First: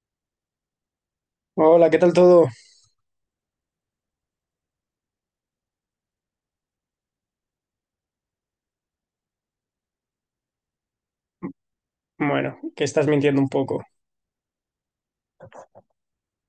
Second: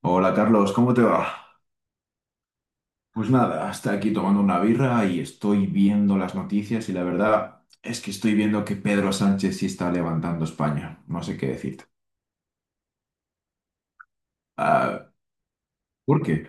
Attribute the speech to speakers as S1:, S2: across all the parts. S1: Hola Carlos, ¿cómo te va?
S2: Hola, ¿qué tal todo?
S1: Pues nada, hasta aquí tomando una birra y estoy viendo las noticias y la verdad es que estoy viendo que Pedro Sánchez sí está levantando España. No sé qué decirte.
S2: Bueno, que estás mintiendo un poco.
S1: Ah, ¿por qué?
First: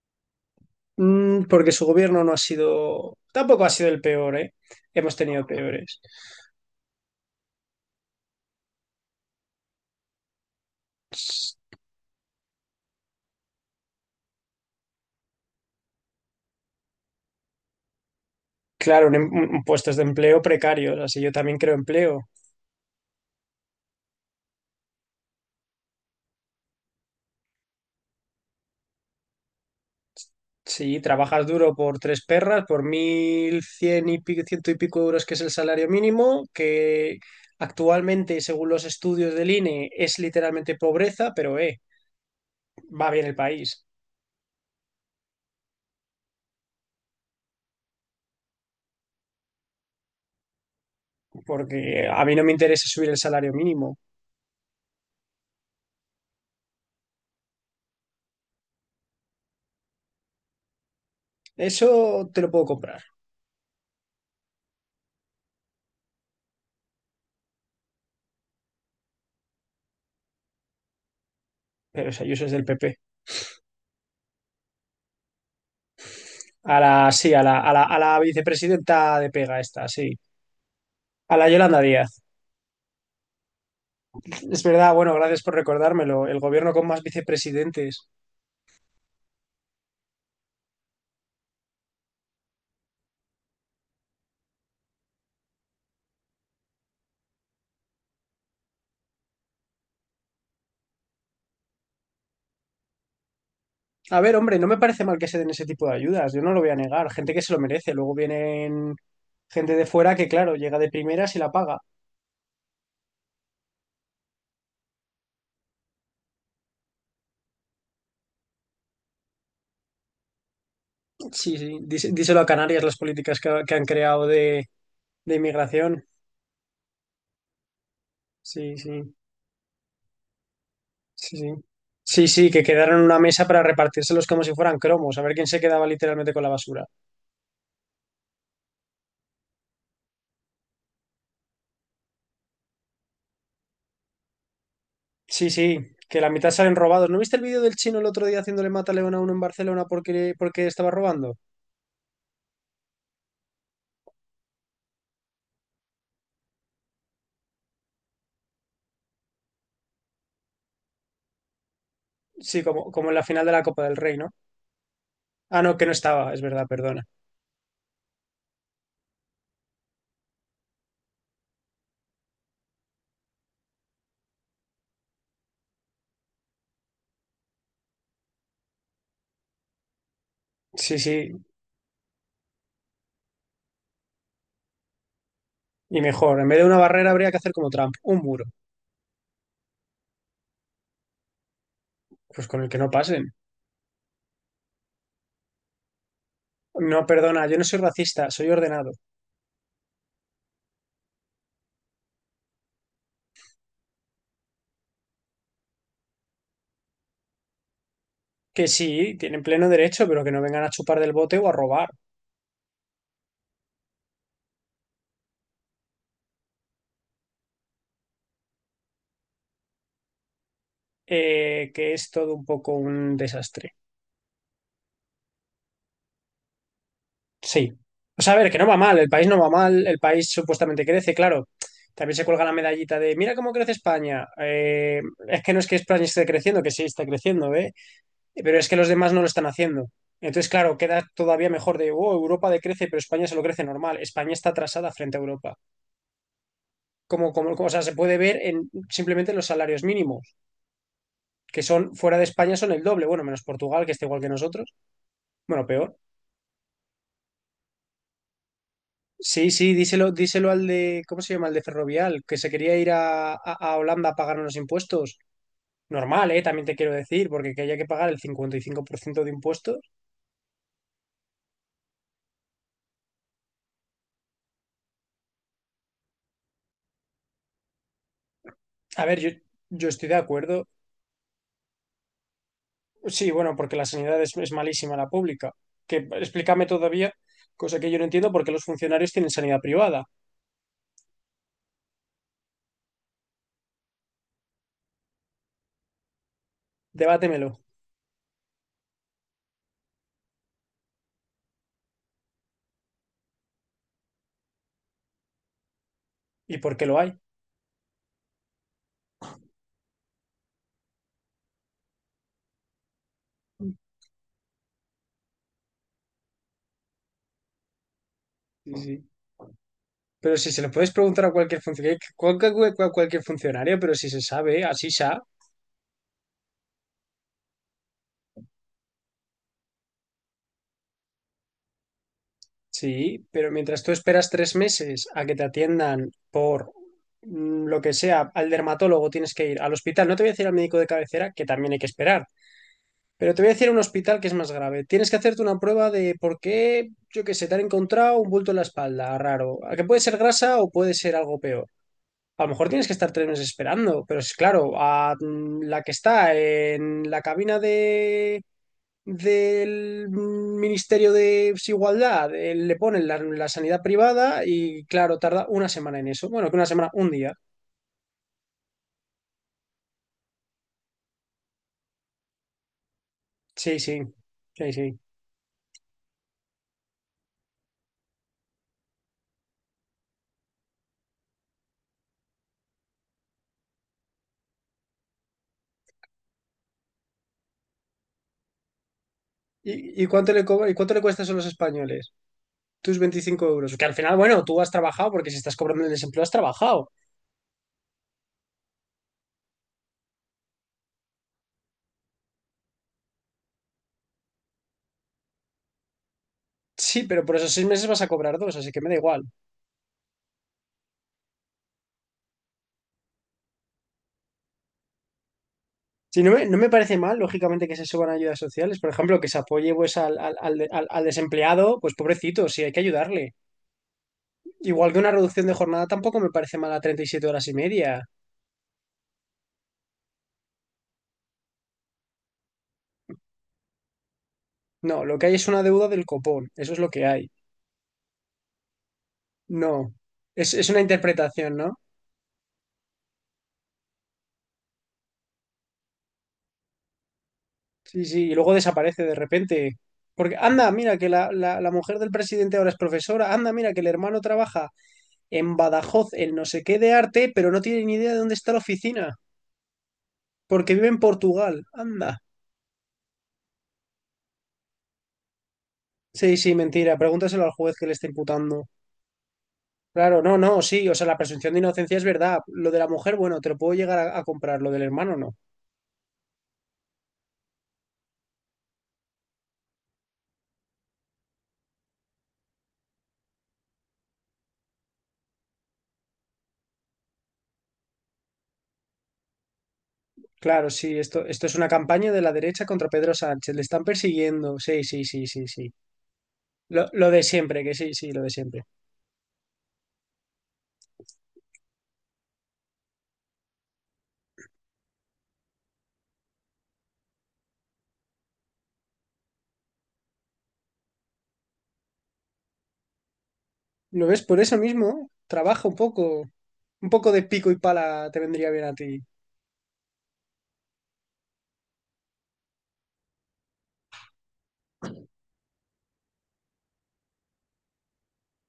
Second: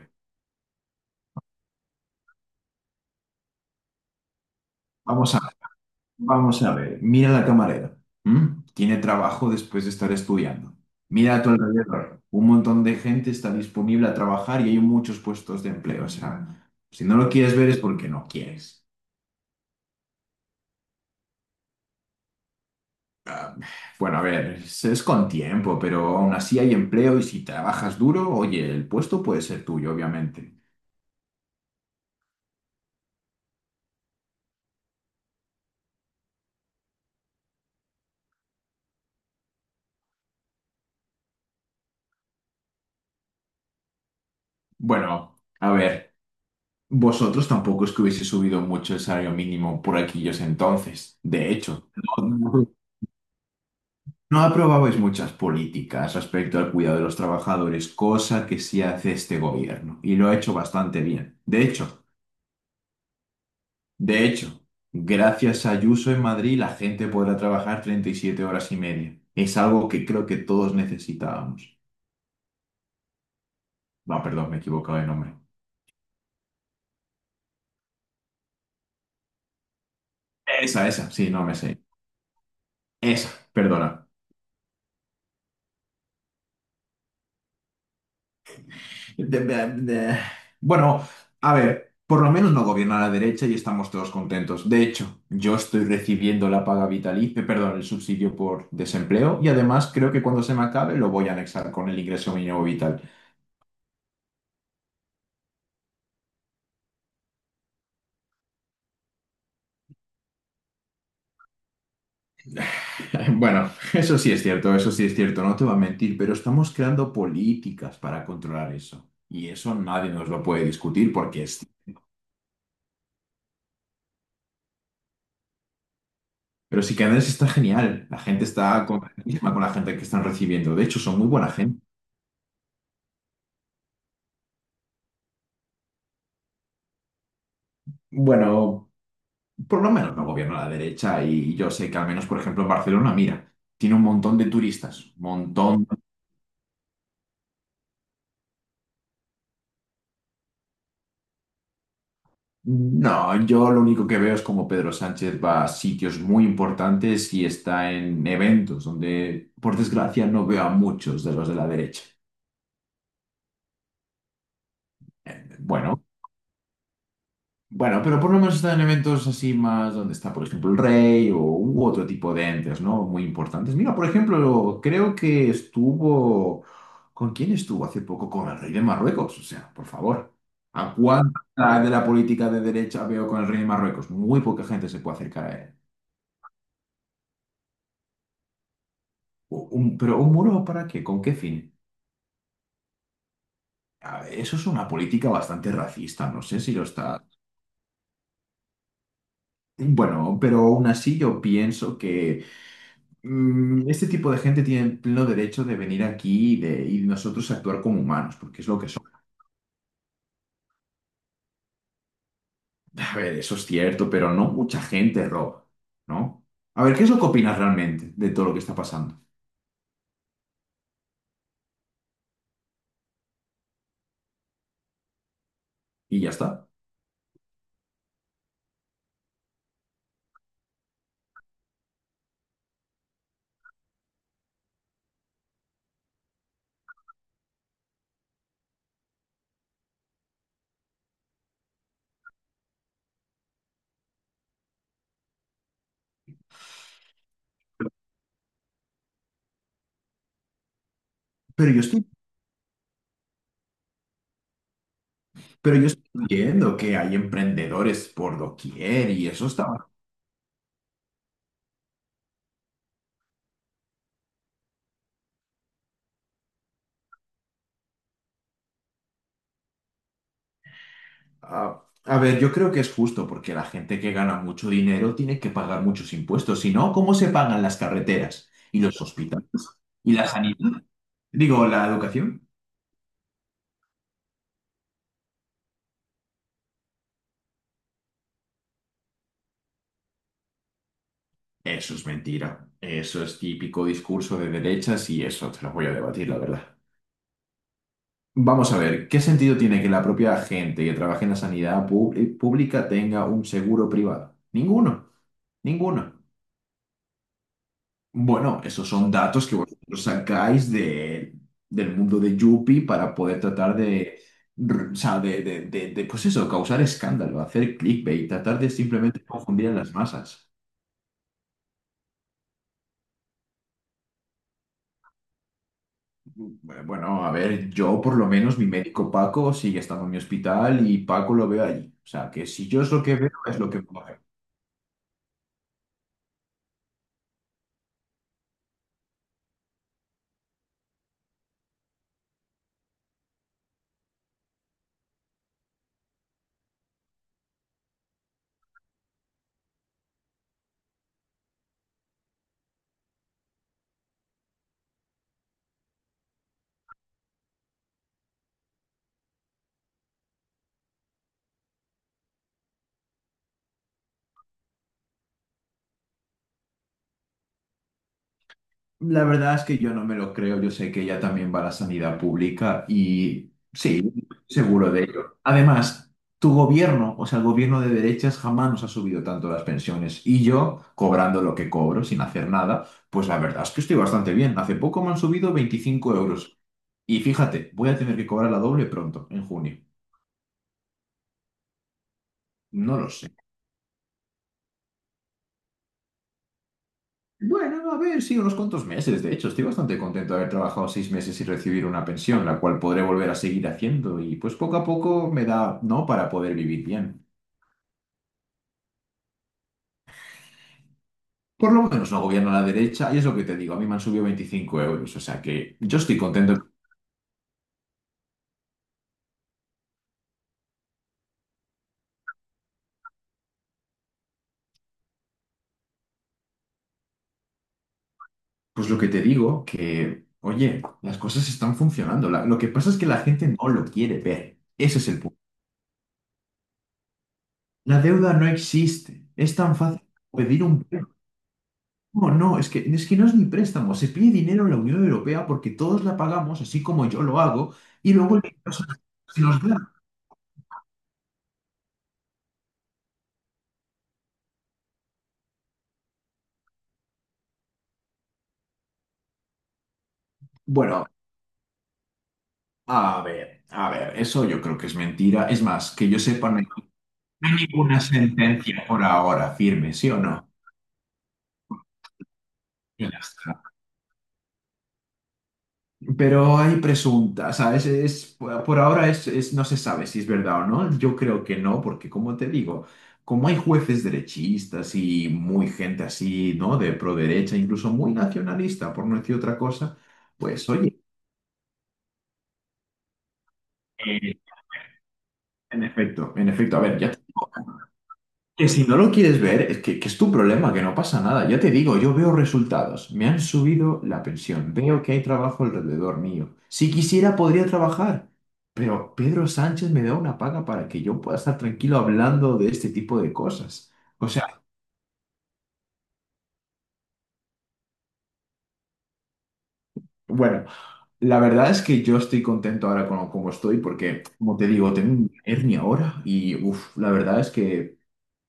S2: Porque su gobierno no ha sido, tampoco ha sido el peor, ¿eh? Hemos
S1: Vamos a,
S2: tenido peores.
S1: vamos a ver. Mira la camarera. ¿M? Tiene trabajo después de estar estudiando. Mira a tu alrededor. Un montón de gente está disponible a trabajar y hay muchos puestos de empleo. O sea, si no lo quieres ver es porque no quieres.
S2: Claro, en puestos de empleo precarios, así yo también creo empleo.
S1: Ah, bueno, a ver, es con tiempo, pero aún así hay empleo y si trabajas duro, oye, el puesto puede ser tuyo, obviamente.
S2: Si trabajas duro por tres perras, por mil cien y pico, ciento y pico euros, que es el salario mínimo, que actualmente, según los estudios del INE, es literalmente pobreza, pero va bien el país,
S1: Bueno, a ver, vosotros tampoco es que hubiese subido mucho el salario mínimo por aquellos entonces. De hecho,
S2: porque a
S1: no,
S2: mí no me
S1: no-
S2: interesa subir el salario mínimo.
S1: no aprobabais muchas políticas respecto al cuidado de los trabajadores, cosa que sí hace este gobierno y lo ha hecho bastante bien. De hecho,
S2: Eso te lo puedo comprar.
S1: De hecho, gracias a Ayuso en Madrid, la gente podrá trabajar 37 horas y media. Es algo que creo que todos necesitábamos.
S2: Pero esa Ayuso es del PP.
S1: No, perdón, me he equivocado de nombre.
S2: Sí, a la vicepresidenta de pega esta, sí.
S1: Esa, sí,
S2: A
S1: no
S2: la
S1: me sé.
S2: Yolanda Díaz.
S1: Esa, perdona.
S2: Es verdad, bueno, gracias por recordármelo. El gobierno con más vicepresidentes.
S1: De- de- de- Bueno, a ver, por lo menos no gobierna la derecha y estamos todos contentos. De hecho, yo estoy recibiendo la paga vitalicia, perdón, el subsidio por desempleo y además creo que cuando se me acabe lo voy a anexar con el ingreso mínimo vital.
S2: A ver, hombre, no me parece mal que se den ese tipo de ayudas. Yo no lo voy a negar. Gente que se lo merece. Luego vienen gente de fuera que, claro, llega de primeras y la paga.
S1: Bueno, eso sí es cierto, eso sí es cierto, no te voy a mentir, pero estamos creando políticas para controlar eso. Y eso nadie nos lo puede discutir porque
S2: Sí,
S1: es...
S2: sí. Díselo a Canarias las políticas que han creado de inmigración.
S1: Pero sí que Andrés está genial, la gente
S2: Sí,
S1: está
S2: sí.
S1: contentísima con la gente que están recibiendo, de hecho son muy
S2: Sí, sí.
S1: buena gente.
S2: Sí, sí, que quedaron en una mesa para repartírselos como si fueran cromos. A ver quién se quedaba literalmente con la basura.
S1: Bueno, por lo menos no gobierna la derecha y yo sé que al menos, por ejemplo, en Barcelona, mira, tiene un montón de turistas, un
S2: Sí, sí,
S1: montón.
S2: que la mitad salen robados. ¿No viste el vídeo del chino el otro día haciéndole mata a uno en Barcelona porque estaba robando?
S1: No, yo lo único que veo es como Pedro Sánchez va a sitios muy importantes y está en eventos donde, por desgracia, no veo a muchos de los de la derecha.
S2: Sí, como en la final de la Copa del Rey, ¿no? Ah, no, que no
S1: Bueno,
S2: estaba, es verdad, perdona.
S1: bueno, pero por lo menos está en eventos así más donde está, por ejemplo, el rey o u otro tipo de entes, ¿no? Muy importantes. Mira, por ejemplo, creo que estuvo... ¿Con quién estuvo hace poco? Con el rey de Marruecos. O sea, por favor. ¿A
S2: Sí, sí,
S1: cuánta de la política de derecha veo con el rey de Marruecos? Muy poca gente se puede acercar a él.
S2: y mejor, en vez de una barrera habría que hacer como Trump, un muro,
S1: Pero ¿un muro para qué? ¿Con qué fin?
S2: pues con el que no pasen.
S1: A ver, eso es una política bastante racista, no sé si lo
S2: No,
S1: está.
S2: perdona, yo no soy racista, soy ordenado.
S1: Bueno, pero aún así yo pienso que este tipo de gente tiene el pleno derecho de venir aquí y, de, y nosotros actuar como humanos, porque
S2: Que
S1: es lo que son.
S2: sí, tienen pleno derecho, pero que no vengan a chupar del bote o a robar.
S1: A ver, eso es cierto, pero no mucha gente roba, ¿no? A ver, ¿qué es lo que opinas realmente de todo lo que está pasando?
S2: Que es todo un poco un desastre.
S1: Y ya está.
S2: Sí. O sea, a ver, que no va mal, el país no va mal, el país supuestamente crece, claro. También se cuelga la medallita de, mira cómo crece España. Es que no es que España esté creciendo, que sí está creciendo, ¿eh? Pero es que los demás no lo están haciendo. Entonces, claro, queda todavía mejor de, oh, Europa decrece, pero España se lo crece normal. España está atrasada frente a Europa. O sea, se puede ver en simplemente los salarios mínimos, que
S1: Pero yo
S2: son
S1: estoy,
S2: fuera de España son el doble, bueno, menos Portugal, que está igual que nosotros, bueno,
S1: pero yo
S2: peor.
S1: estoy viendo que hay emprendedores por doquier y eso
S2: Sí, sí,
S1: está.
S2: díselo al de, ¿cómo se llama? Al de Ferrovial, que se quería ir a Holanda a pagar unos impuestos. Normal, ¿eh? También te quiero decir, porque que haya que pagar el 55% de impuestos.
S1: Ah, a ver, yo creo que es justo porque la gente que gana mucho dinero tiene que pagar muchos impuestos. Si no, ¿cómo se pagan las carreteras y los
S2: A ver, yo,
S1: hospitales
S2: yo estoy
S1: y
S2: de
S1: la
S2: acuerdo.
S1: sanidad? Digo, la educación.
S2: Sí, bueno, porque la sanidad es malísima, la pública. Que explícame todavía, cosa que yo no entiendo, por qué los funcionarios tienen sanidad privada.
S1: Eso es mentira. Eso es típico discurso de derechas y eso te lo voy a debatir, la verdad.
S2: Debátemelo.
S1: Vamos a ver, ¿qué sentido tiene que la propia gente que trabaja en la sanidad pública tenga un seguro privado? Ninguno, ninguno.
S2: ¿Y por qué lo hay?
S1: Bueno, esos son datos que vosotros sacáis del mundo de Yuppie para poder tratar de, o sea, pues eso, causar escándalo, hacer clickbait, tratar de
S2: Sí, sí.
S1: simplemente confundir a las
S2: Pero si
S1: masas.
S2: se lo puedes preguntar a cualquier funcionario, cualquier funcionario, pero si se sabe, así sea.
S1: Bueno, bueno, a ver, yo por lo menos, mi médico Paco sigue estando en mi hospital y Paco lo veo allí. O sea, que si yo es lo que
S2: Sí,
S1: veo,
S2: pero
S1: es lo que
S2: mientras tú
S1: veo.
S2: esperas 3 meses a que te atiendan por lo que sea, al dermatólogo tienes que ir al hospital. No te voy a decir al médico de cabecera, que también hay que esperar, pero te voy a decir a un hospital que es más grave. Tienes que hacerte una prueba de por qué, yo qué sé, te han encontrado un bulto en la espalda, raro. A que puede ser grasa o puede ser algo peor. A lo mejor tienes que estar 3 meses esperando, pero es claro, a la que está en la cabina de del Ministerio de Igualdad, le ponen la, sanidad privada y claro, tarda una semana en eso. Bueno, que una semana, un día.
S1: La verdad es que yo no me lo creo, yo sé que ella también va a la sanidad pública y
S2: Sí, sí,
S1: sí,
S2: sí,
S1: seguro
S2: sí.
S1: de ello. Además, tu gobierno, o sea, el gobierno de derechas jamás nos ha subido tanto las pensiones y yo, cobrando lo que cobro sin hacer nada, pues la verdad es que estoy bastante bien. Hace poco me han subido 25 euros y fíjate, voy a tener que cobrar la doble pronto, en junio.
S2: ¿Y cuánto le cuesta eso a los españoles?
S1: No
S2: Tus
S1: lo sé.
S2: 25 euros. Que al final, bueno, tú has trabajado porque si estás cobrando el desempleo has trabajado.
S1: Bueno, no, a ver, sí, unos cuantos meses. De hecho, estoy bastante contento de haber trabajado 6 meses y recibir una pensión, la cual podré volver a seguir haciendo y pues poco a poco me da, ¿no? Para poder vivir
S2: Sí,
S1: bien.
S2: pero por esos 6 meses vas a cobrar dos, así que me da igual.
S1: Por lo menos no gobierno a la derecha y es lo que te digo, a mí me han subido 25 euros, o sea que yo estoy
S2: Sí, no me,
S1: contento.
S2: no me parece mal, lógicamente, que se suban ayudas sociales. Por ejemplo, que se apoye pues, al desempleado, pues pobrecito, sí, hay que ayudarle. Igual que una reducción de jornada tampoco me parece mala 37 horas y media.
S1: Pues lo que te digo, que, oye, las cosas están funcionando. Lo que pasa es que la gente no lo quiere ver. Ese
S2: No,
S1: es
S2: lo
S1: el
S2: que hay
S1: punto.
S2: es una deuda del copón, eso es lo que hay.
S1: La deuda no existe. Es tan
S2: No,
S1: fácil como
S2: es,
S1: pedir
S2: es una
S1: un...
S2: interpretación, ¿no?
S1: No, no, es que, no es ni préstamo. Se pide dinero en la Unión Europea porque todos la pagamos, así como yo lo hago,
S2: Sí,
S1: y
S2: sí, y
S1: luego el
S2: luego
S1: dinero se
S2: desaparece de
S1: se nos
S2: repente.
S1: da.
S2: Porque anda, mira que la mujer del presidente ahora es profesora, anda, mira que el hermano trabaja en Badajoz, en no sé qué de arte, pero no tiene ni idea de dónde está la oficina, porque vive en
S1: Bueno,
S2: Portugal, anda.
S1: a ver, eso yo creo que es mentira. Es más, que yo
S2: Sí,
S1: sepa,
S2: sí, mentira, pregúntaselo
S1: no
S2: al
S1: hay
S2: juez que le
S1: ninguna
S2: está imputando.
S1: sentencia por ahora firme, ¿sí o
S2: Claro, no,
S1: no?
S2: no, sí, o sea, la presunción de inocencia es verdad. Lo de la
S1: Y
S2: mujer,
S1: ya
S2: bueno, te lo
S1: está.
S2: puedo llegar a comprar, lo del hermano no.
S1: Pero hay presuntas, ¿sabes? Es, por ahora no se sabe si es verdad o no. Yo creo que no, porque como te digo, como hay jueces derechistas y muy gente así, ¿no? De pro derecha, incluso muy nacionalista, por no decir otra cosa,
S2: Claro,
S1: pues
S2: sí,
S1: oye,
S2: esto es una campaña de la derecha contra Pedro Sánchez, le están
S1: eh,
S2: persiguiendo, sí, sí, sí, sí, sí.
S1: en efecto, a
S2: Lo,
S1: ver,
S2: lo
S1: ya.
S2: de siempre, que sí, sí, lo de siempre.
S1: Que si no lo quieres ver, es que, es tu problema, que no pasa nada. Ya te digo, yo veo resultados. Me han subido la pensión. Veo que hay trabajo alrededor mío. Si quisiera, podría trabajar. Pero Pedro Sánchez me da una paga para que yo pueda estar tranquilo hablando de este tipo de cosas.
S2: ¿Lo ves?
S1: O
S2: Por
S1: sea,
S2: eso mismo, trabaja un poco de pico y pala te vendría bien a ti.
S1: bueno, la verdad es que yo estoy contento ahora con como estoy porque, como te digo, tengo una hernia ahora y, uff, la verdad es que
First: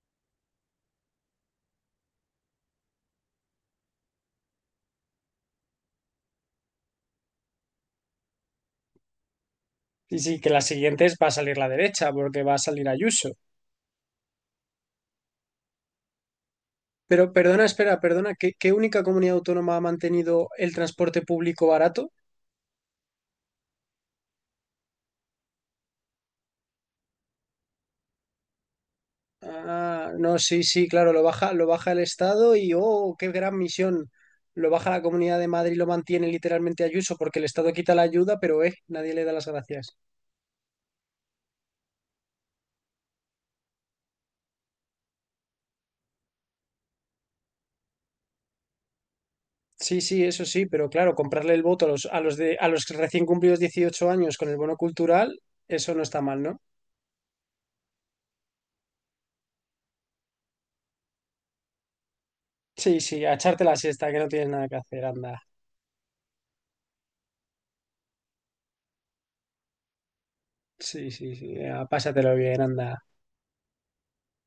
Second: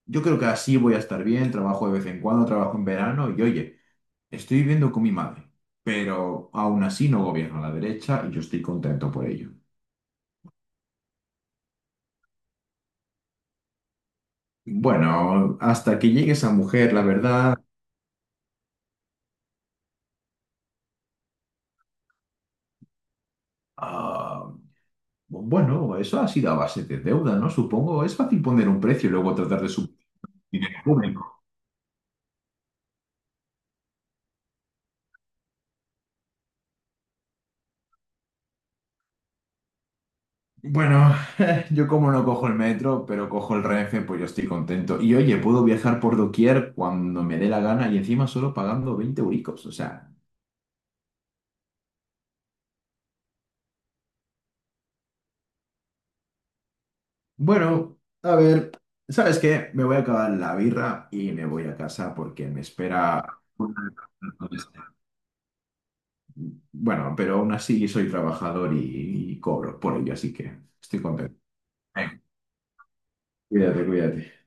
S1: yo creo que así voy a estar bien. Trabajo de vez en cuando, trabajo en verano y, oye. Estoy viviendo con mi madre, pero aún así no gobierna la derecha y yo estoy contento por ello.
S2: Y sí, que las siguientes va a salir la derecha, porque va a salir Ayuso.
S1: Bueno, hasta que llegue esa mujer, la
S2: Pero
S1: verdad,
S2: perdona, espera, perdona, ¿qué única comunidad autónoma ha mantenido el transporte público barato?
S1: ah, bueno, eso ha sido a base de deuda, ¿no? Supongo, es fácil poner un precio y luego tratar de subir
S2: Ah, no, sí,
S1: dinero
S2: sí, claro, lo
S1: público.
S2: baja, lo baja el Estado y oh, qué gran misión. Lo baja la Comunidad de Madrid, lo mantiene literalmente Ayuso, porque el Estado quita la ayuda, pero nadie le da las gracias.
S1: Bueno, yo como no cojo el metro, pero cojo el Renfe, pues yo estoy contento. Y oye, puedo viajar por doquier cuando me dé la gana y encima solo pagando 20 euricos, o
S2: Sí,
S1: sea...
S2: sí, eso sí, pero claro, comprarle el voto a los recién cumplidos 18 años con el bono cultural, eso no está mal, ¿no?
S1: Bueno, a ver, ¿sabes qué? Me voy a acabar la birra y me voy a casa porque me
S2: Sí, sí,
S1: espera...
S2: a echarte la
S1: una-
S2: siesta, que no tienes nada que hacer, anda.
S1: Bueno, pero aún así soy trabajador y, cobro por ello, así que estoy
S2: Sí, sí,
S1: contento.
S2: sí, a
S1: Venga,
S2: pásatelo bien, anda.
S1: cuídate, cuídate.